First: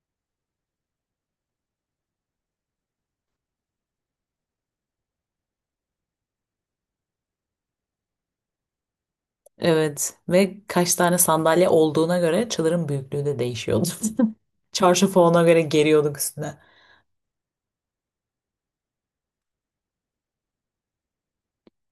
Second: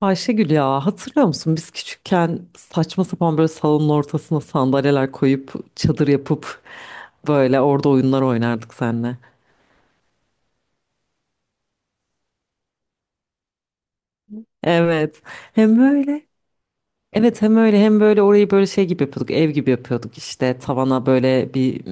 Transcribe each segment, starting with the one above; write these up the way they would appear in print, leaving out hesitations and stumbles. Ayşegül ya hatırlıyor musun biz küçükken saçma sapan böyle salonun ortasına sandalyeler koyup çadır yapıp böyle orada oyunlar oynardık seninle. Evet ve kaç tane sandalye olduğuna göre çadırın büyüklüğü de değişiyordu. Çarşafı Evet ona göre hem geriyorduk böyle üstüne. evet hem öyle hem böyle orayı böyle şey gibi yapıyorduk, ev gibi yapıyorduk, işte tavana böyle bir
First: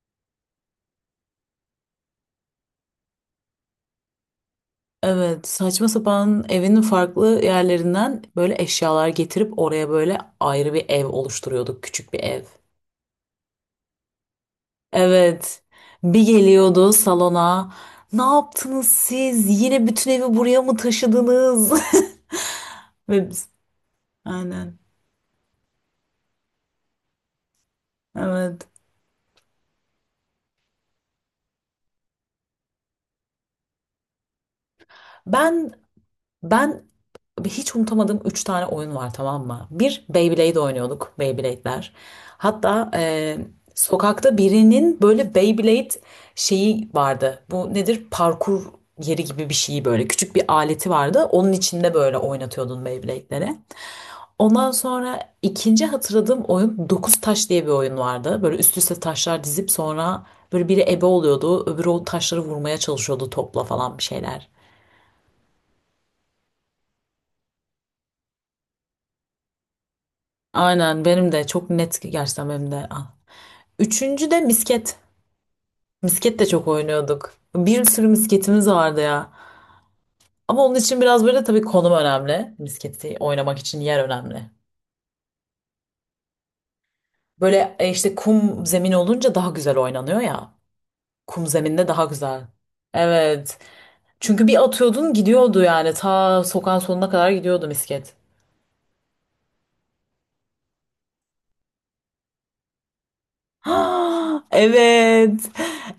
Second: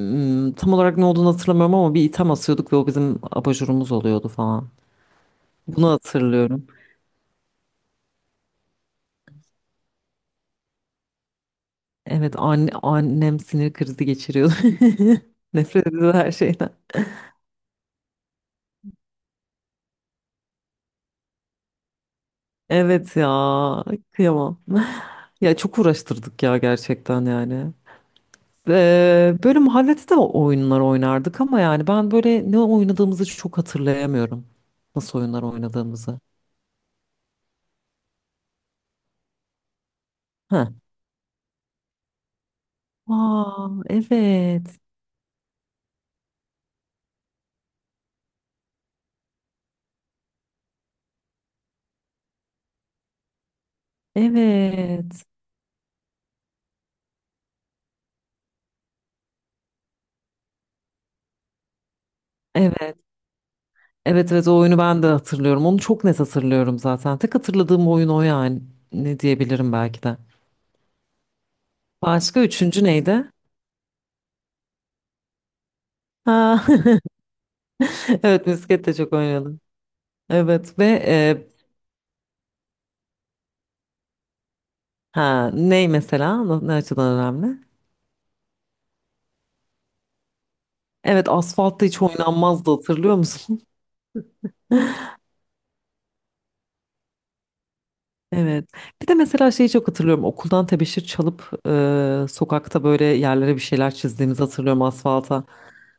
tam olarak ne olduğunu hatırlamıyorum ama bir item asıyorduk ve o bizim abajurumuz oluyordu falan. Evet saçma Bunu sapan hatırlıyorum. evinin farklı yerlerinden böyle eşyalar getirip oraya böyle ayrı bir ev oluşturuyorduk. Küçük bir Evet ev. Annem sinir krizi geçiriyordu. Evet Nefret ediyordu bir her şeyden. geliyordu salona. Ne yaptınız siz? Yine bütün evi buraya mı taşıdınız? Evet Ve biz- ya, kıyamam. Aynen. Ya çok uğraştırdık ya, gerçekten yani. Evet. Böyle mahallede de oyunlar oynardık ama yani ben böyle ne oynadığımızı çok hatırlayamıyorum. Nasıl oyunlar Ben oynadığımızı. ben Abi, hiç unutamadığım 3 tane oyun var, tamam mı? Bir, Beyblade Heh. oynuyorduk. Beyblade'ler. Hatta Aa, sokakta evet. birinin böyle Beyblade şeyi vardı. Bu nedir? Parkur yeri gibi bir şeyi böyle. Küçük bir aleti vardı. Onun içinde böyle oynatıyordun Beyblade'leri. Ondan sonra Evet. ikinci hatırladığım oyun, Dokuz Taş diye bir oyun vardı. Böyle üst üste taşlar dizip sonra böyle biri ebe oluyordu. Öbürü o taşları vurmaya Evet. çalışıyordu topla falan, bir Evet şeyler. evet, o oyunu ben de hatırlıyorum. Onu çok net hatırlıyorum zaten. Tek hatırladığım oyun o yani. Ne diyebilirim belki de. Aynen, benim de çok net, Başka gerçekten benim üçüncü de. Neydi? Üçüncü de misket. Misket de Ha. çok oynuyorduk. Bir sürü Evet, misketimiz misket de vardı çok ya. oynadım. Ama onun Evet ve için biraz böyle tabii konum önemli. Misketi oynamak için yer önemli. ha, ney mesela? Ne açıdan önemli? Böyle işte kum zemin olunca daha güzel oynanıyor ya. Evet, Kum asfaltta zeminde hiç daha güzel. oynanmazdı, hatırlıyor Evet. musun? Çünkü bir atıyordun gidiyordu yani. Ta sokağın sonuna kadar gidiyordu misket. Evet. Bir de mesela şeyi çok hatırlıyorum. Okuldan tebeşir çalıp sokakta böyle yerlere bir şeyler çizdiğimizi Ha, hatırlıyorum, asfalta. evet.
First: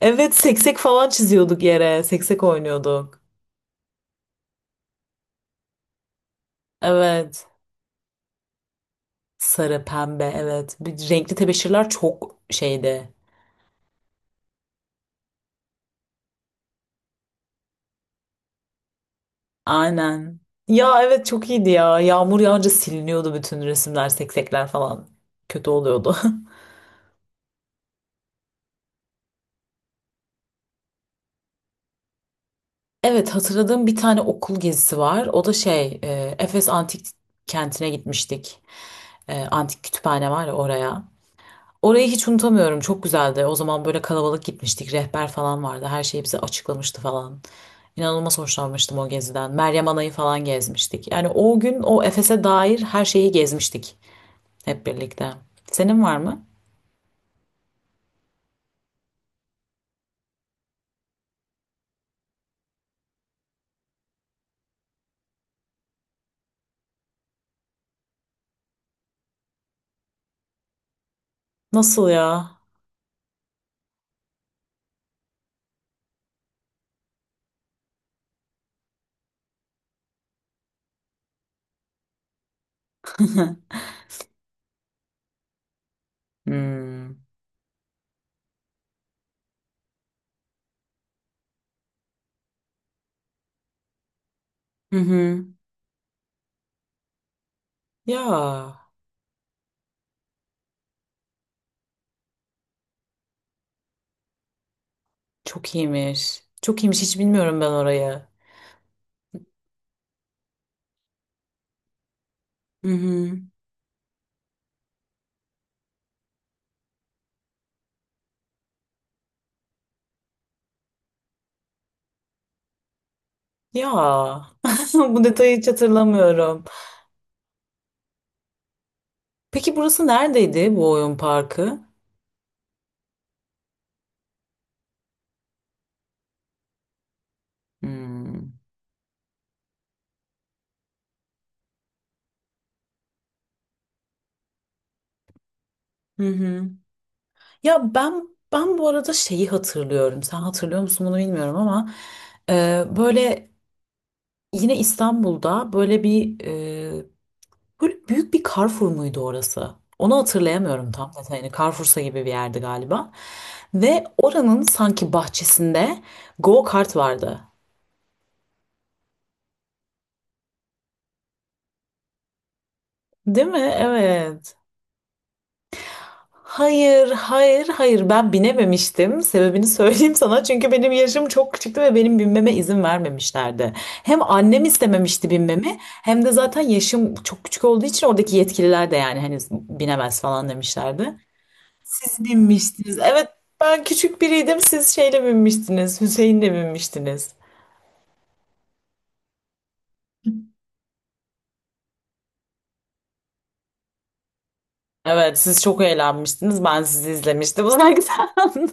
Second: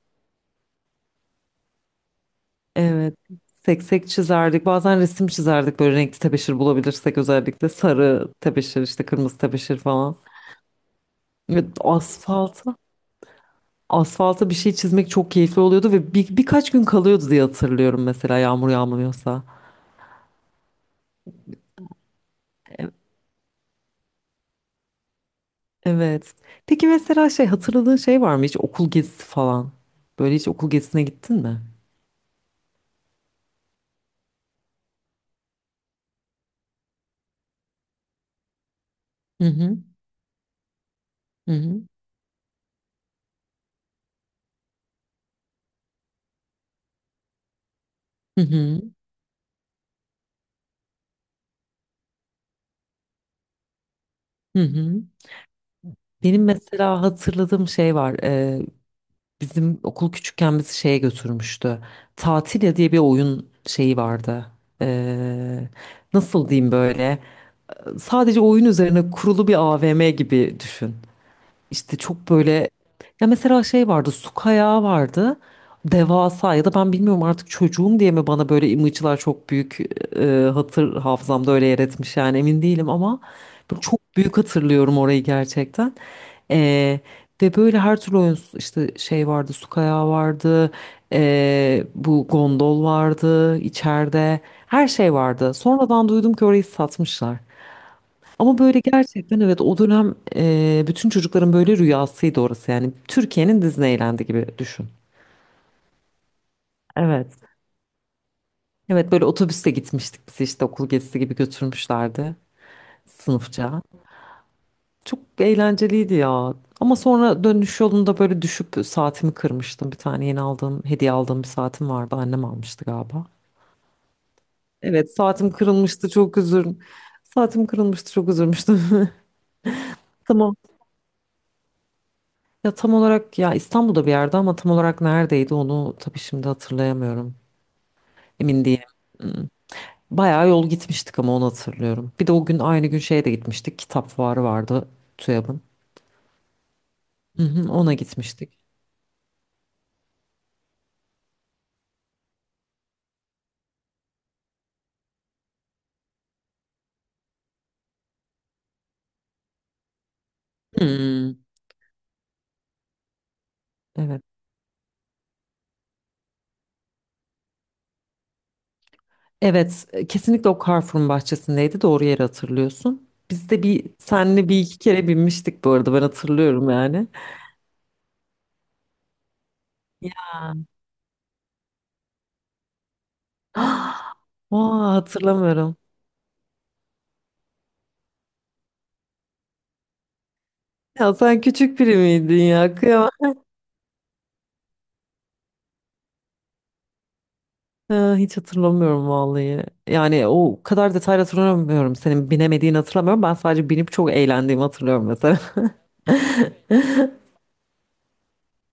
Evet, seksek falan çiziyorduk yere. Seksek Evet. oynuyorduk. Seksek çizerdik. Bazen resim çizerdik, böyle renkli tebeşir bulabilirsek, Evet. özellikle sarı tebeşir, işte kırmızı tebeşir Sarı, falan. pembe, evet. Bir, renkli Evet, tebeşirler çok asfalta şeydi. asfalta bir şey çizmek çok keyifli oluyordu ve bir, birkaç gün kalıyordu diye hatırlıyorum mesela, yağmur yağmıyorsa. Aynen. Ya evet, çok iyiydi ya. Yağmur yağınca siliniyordu bütün resimler, seksekler falan. Kötü oluyordu. Evet. Peki mesela şey hatırladığın şey var mı, hiç okul gezisi falan? Böyle hiç okul gezisine gittin mi? Evet, hatırladığım bir tane okul gezisi var. O da şey Efes Antik Kenti'ne gitmiştik. E, Hı hı. antik kütüphane var ya, oraya. Hı hı. Orayı hiç unutamıyorum. Çok güzeldi. O zaman böyle kalabalık gitmiştik. Rehber falan vardı. Her şeyi bize açıklamıştı falan. İnanılmaz Hı hı. hoşlanmıştım o geziden. Meryem Ana'yı falan gezmiştik. Yani o gün o Efes'e dair her şeyi gezmiştik Hı hep hı. birlikte. Senin var Benim mı? mesela hatırladığım şey var. Bizim okul küçükken bizi şeye götürmüştü. Tatilya diye bir oyun şeyi vardı. Ee, Nasıl diyeyim böyle? Sadece oyun üzerine kurulu bir AVM gibi düşün. İşte Nasıl çok ya? böyle, ya mesela şey vardı, su kayağı vardı, devasa, ya da ben bilmiyorum, artık çocuğum diye mi bana böyle imajlar çok büyük e, hatır hafızamda öyle yer etmiş yani, emin değilim ama böyle çok büyük hatırlıyorum orayı gerçekten. E, Hmm. Ve böyle her türlü oyun işte, şey vardı, su kayağı vardı, bu gondol vardı içeride, her Hı şey hı. vardı. Sonradan duydum ki orayı satmışlar. Ya Ama böyle gerçekten evet, o dönem bütün çocukların böyle rüyasıydı orası yani. Türkiye'nin Disneyland'i gibi düşün. çok iyiymiş. Çok iyiymiş. Hiç Evet. bilmiyorum ben orayı. Evet, böyle otobüste gitmiştik biz, işte okul gezisi gibi götürmüşlerdi Hı hı. sınıfça. Çok eğlenceliydi ya. Ama sonra dönüş yolunda böyle düşüp saatimi kırmıştım. Bir tane yeni aldığım, hediye aldığım bir saatim vardı. Annem almıştı galiba. Ya, Evet, bu saatim detayı hiç kırılmıştı, çok hatırlamıyorum. üzül. Saatim kırılmıştı, çok üzülmüştüm. Peki burası Tamam. neredeydi bu oyun parkı? Ya tam olarak, ya İstanbul'da bir yerde ama tam olarak neredeydi, onu tabii şimdi hatırlayamıyorum. Hmm. Emin değilim. Hmm. Bayağı yol gitmiştik ama, onu hatırlıyorum. Bir de o gün, aynı gün şeye de gitmiştik. Kitap fuarı vardı TÜYAB'ın. Hı hı. Hı hı, Ya ona ben gitmiştik. ben bu arada şeyi hatırlıyorum. Sen hatırlıyor musun bunu bilmiyorum ama böyle yine İstanbul'da böyle bir böyle büyük bir Carrefour muydu orası? Onu hatırlayamıyorum tam Hmm, detayını. Hani Carrefour'sa gibi bir yerdi galiba. Ve evet. oranın sanki bahçesinde go kart vardı. Evet, kesinlikle o Carrefour'un bahçesindeydi. Doğru yeri hatırlıyorsun. Değil Biz mi? de bir senle Evet. bir iki kere binmiştik bu arada, ben hatırlıyorum yani. Hayır, hayır, hayır. Ben binememiştim. Sebebini söyleyeyim Ya. sana. Çünkü benim yaşım çok küçüktü ve benim binmeme izin vermemişlerdi. Hem annem Aa, istememişti hatırlamıyorum. binmemi, hem de zaten yaşım çok küçük olduğu için oradaki yetkililer de yani hani binemez falan demişlerdi. Ya sen küçük biri Siz miydin ya? binmiştiniz. Evet, ben küçük biriydim. Siz şeyle binmiştiniz. Hüseyin'le binmiştiniz. Ha, hiç hatırlamıyorum vallahi. Yani o kadar detaylı hatırlamıyorum. Senin binemediğini hatırlamıyorum. Ben sadece binip çok eğlendiğimi hatırlıyorum Evet, mesela. siz çok eğlenmiştiniz. Ben sizi izlemiştim uzaktan.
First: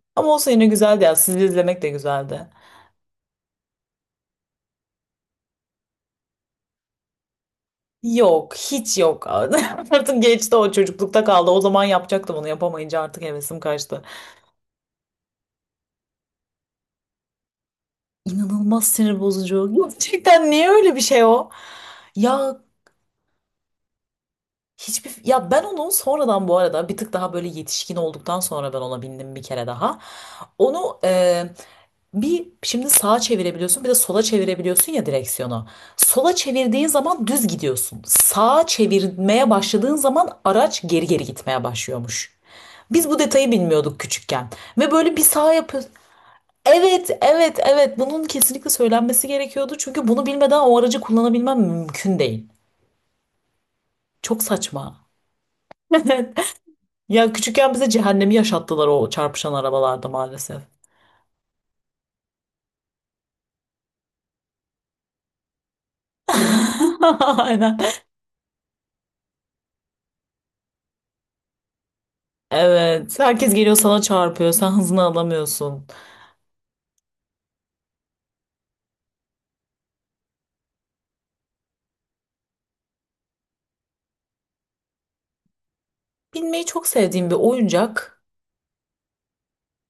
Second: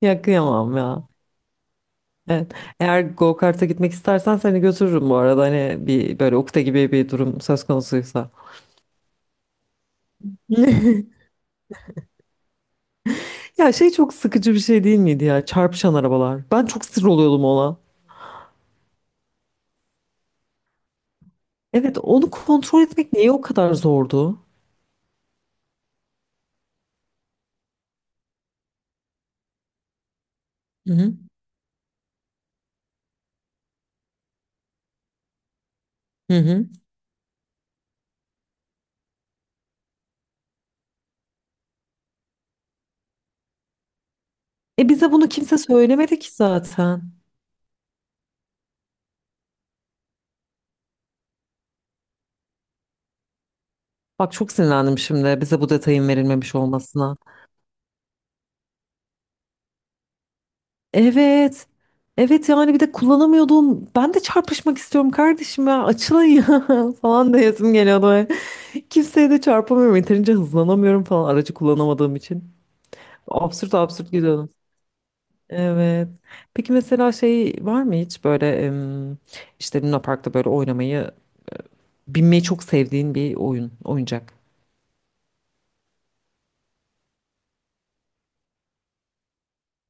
Ya Ama olsa yine kıyamam güzeldi ya. ya. Sizi izlemek de güzeldi. Evet. Eğer go-kart'a gitmek istersen seni götürürüm bu arada. Hani bir böyle ukde gibi bir durum söz konusuysa. Yok, hiç yok. Artık geçti, o çocuklukta kaldı. O zaman yapacaktım, onu yapamayınca artık hevesim Ya şey kaçtı. çok sıkıcı bir şey değil miydi ya? Çarpışan arabalar. Ben çok sinir oluyordum ona. İnanılmaz sinir bozucu. Gerçekten niye öyle bir şey o? Evet, onu Ya kontrol etmek niye o kadar zordu? hiçbir, ya ben onu sonradan bu arada bir tık daha böyle yetişkin olduktan sonra ben ona bindim bir kere daha. Hı Onu hı. Bir şimdi sağa çevirebiliyorsun, bir de sola çevirebiliyorsun ya direksiyonu. Sola Hı hı. çevirdiğin zaman düz gidiyorsun. Sağa çevirmeye başladığın zaman araç geri geri gitmeye başlıyormuş. Biz bu detayı bilmiyorduk küçükken. E Ve bize böyle bir bunu saha kimse yapıyoruz. söylemedi ki zaten. Evet, evet, evet. Bunun kesinlikle söylenmesi gerekiyordu. Çünkü bunu bilmeden o aracı kullanabilmem mümkün değil. Bak, Çok çok sinirlendim saçma. şimdi bize bu detayın verilmemiş olmasına. Ya küçükken bize cehennemi yaşattılar o çarpışan arabalarda maalesef. Evet. Evet yani, bir de kullanamıyordum. Ben de çarpışmak istiyorum kardeşim ya. Açılın ya falan diyesim Aynen. geliyordu. Böyle. Kimseye de çarpamıyorum. Yeterince hızlanamıyorum falan, aracı kullanamadığım için. Evet. Herkes Absürt geliyor, sana absürt gidiyordum. çarpıyor. Sen hızını alamıyorsun. Evet. Peki mesela şey var mı hiç, böyle işte Luna Park'ta böyle oynamayı, binmeyi çok sevdiğin bir oyun, oyuncak. Binmeyi çok sevdiğim bir oyuncak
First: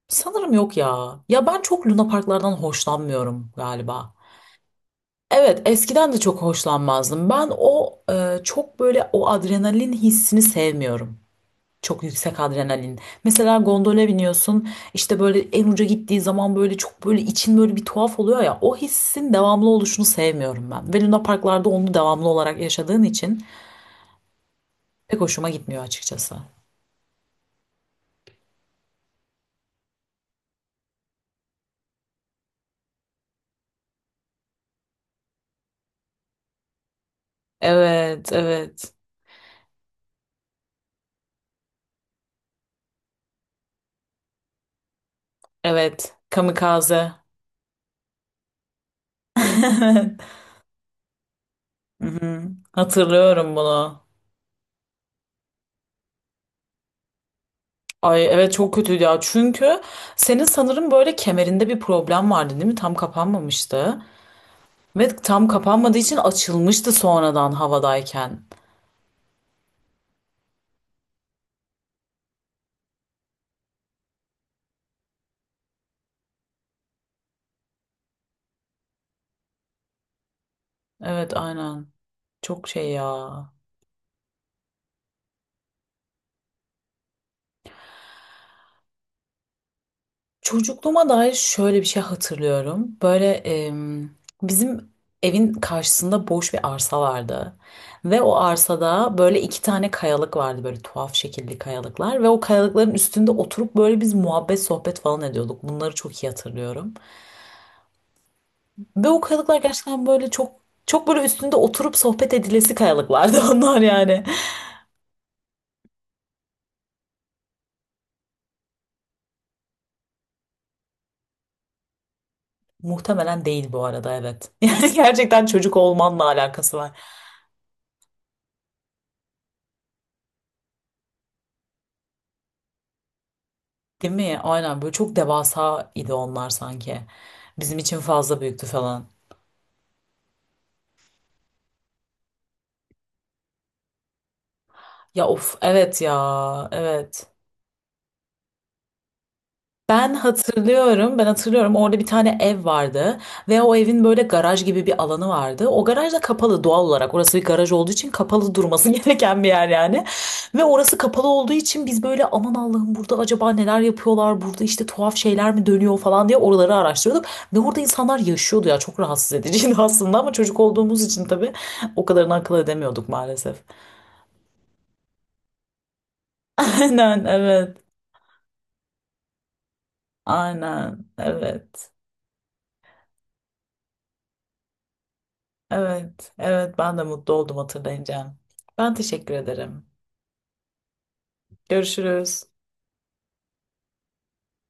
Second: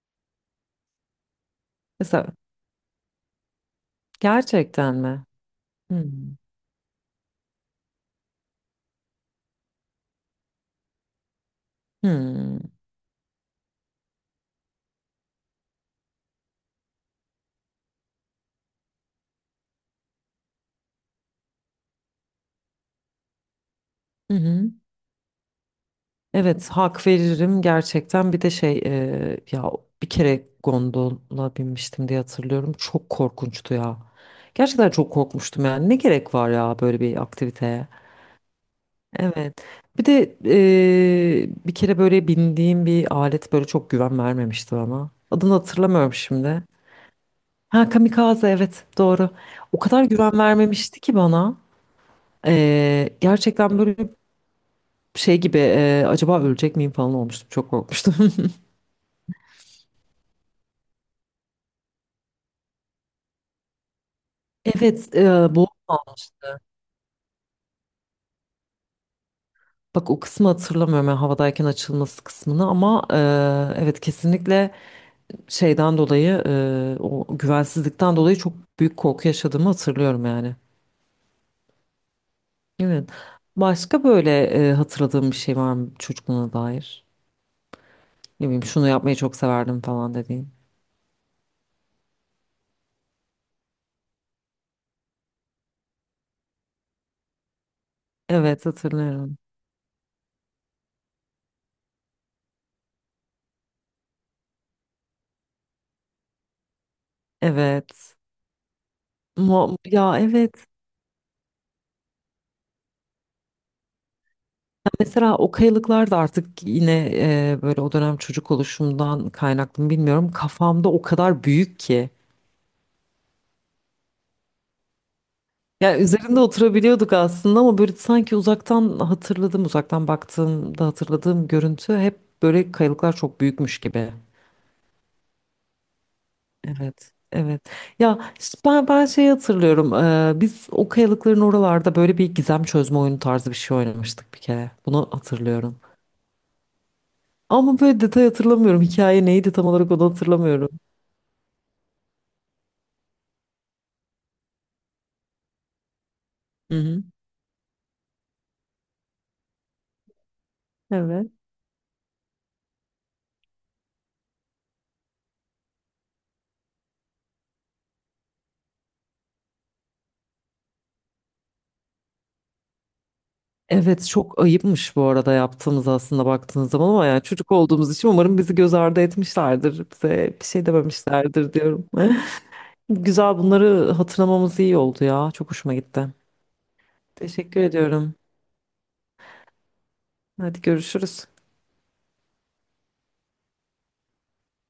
sanırım yok ya. Ya ben çok Mesela lunaparklardan hoşlanmıyorum galiba. gerçekten mi? Evet, eskiden de Hmm. çok hoşlanmazdım. Ben o çok böyle o adrenalin hissini sevmiyorum. Çok yüksek Hmm. adrenalin. Mesela gondola biniyorsun, işte böyle en uca gittiği zaman böyle çok böyle için böyle bir tuhaf oluyor ya. O hissin devamlı oluşunu sevmiyorum ben. Ve Luna Parklarda onu devamlı olarak yaşadığın için Hı hı. pek hoşuma gitmiyor açıkçası. Evet, hak veririm gerçekten. Bir de şey ya, bir kere gondola binmiştim diye hatırlıyorum, çok korkunçtu ya, gerçekten çok korkmuştum yani. Ne gerek var ya böyle bir aktiviteye, Evet, evet, evet. Bir de bir kere böyle bindiğim bir alet böyle çok güven vermemişti bana, adını hatırlamıyorum evet. şimdi. Kamikaze. Ha, kamikaze, evet doğru. O kadar güven vermemişti ki bana. Evet. Hı hı. Hatırlıyorum Gerçekten böyle bunu. şey gibi, acaba ölecek miyim falan olmuştum, çok korkmuştum. Ay evet, çok kötüydü ya. Çünkü senin sanırım böyle kemerinde bir problem vardı değil mi? Tam kapanmamıştı. Evet, Ve tam bu kapanmadığı için almıştı. açılmıştı sonradan havadayken. Bak, o kısmı hatırlamıyorum yani, havadayken açılması kısmını, ama evet, kesinlikle şeyden dolayı, o güvensizlikten dolayı çok büyük korku yaşadığımı hatırlıyorum yani. Evet aynen. Çok şey ya. Evet. Başka böyle hatırladığım bir şey var mı çocukluğuna dair? Ne bileyim, şunu yapmayı çok severdim falan dediğin. Çocukluğuma dair şöyle bir şey hatırlıyorum. Böyle bizim evin karşısında boş bir arsa vardı. Ve o Evet, arsada hatırlıyorum. böyle iki tane kayalık vardı. Böyle tuhaf şekilli kayalıklar. Ve o kayalıkların üstünde oturup böyle biz muhabbet sohbet falan ediyorduk. Bunları çok iyi hatırlıyorum. Evet. Ve o kayalıklar Mu- gerçekten ya, böyle çok evet. çok böyle üstünde oturup sohbet edilesi kayalıklardı onlar yani. Mesela o kayalıklar da artık yine böyle o dönem çocuk oluşumdan kaynaklı mı bilmiyorum. Kafamda o kadar büyük ki. Muhtemelen değil bu arada, evet. Yani gerçekten çocuk Yani olmanla üzerinde alakası var. oturabiliyorduk aslında ama böyle sanki uzaktan hatırladım, uzaktan baktığımda hatırladığım görüntü hep böyle kayalıklar çok büyükmüş gibi. Değil mi? Aynen, böyle çok devasa idi onlar sanki. Evet, evet. Bizim için Ya fazla işte büyüktü ben falan. şeyi hatırlıyorum. Biz o kayalıkların oralarda böyle bir gizem çözme oyunu tarzı bir şey oynamıştık bir kere. Bunu Ya of hatırlıyorum. evet, ya evet. Ama böyle detay hatırlamıyorum. Hikaye neydi tam olarak, onu Ben hatırlamıyorum. hatırlıyorum, ben hatırlıyorum. Orada bir tane ev vardı ve o evin böyle garaj gibi bir alanı vardı. O garaj da kapalı Hı doğal hı. olarak. Orası bir garaj olduğu için kapalı durması gereken bir yer yani. Ve orası kapalı Evet. olduğu için biz böyle aman Allah'ım, burada acaba neler yapıyorlar? Burada işte tuhaf şeyler mi dönüyor falan diye oraları araştırıyorduk. Ve orada insanlar yaşıyordu ya, çok rahatsız ediciydi aslında ama çocuk olduğumuz için tabii o kadarını akıl edemiyorduk maalesef. Evet çok ayıpmış bu arada yaptığımız aslında baktığınız zaman, ama yani Aynen çocuk evet. olduğumuz için umarım bizi göz ardı etmişlerdir. Bize bir şey Aynen dememişlerdir diyorum. evet. Güzel, bunları hatırlamamız iyi oldu ya. Çok hoşuma gitti. Evet, evet, ben de mutlu oldum Teşekkür ediyorum. hatırlayınca. Ben teşekkür ederim. Hadi görüşürüz. Görüşürüz.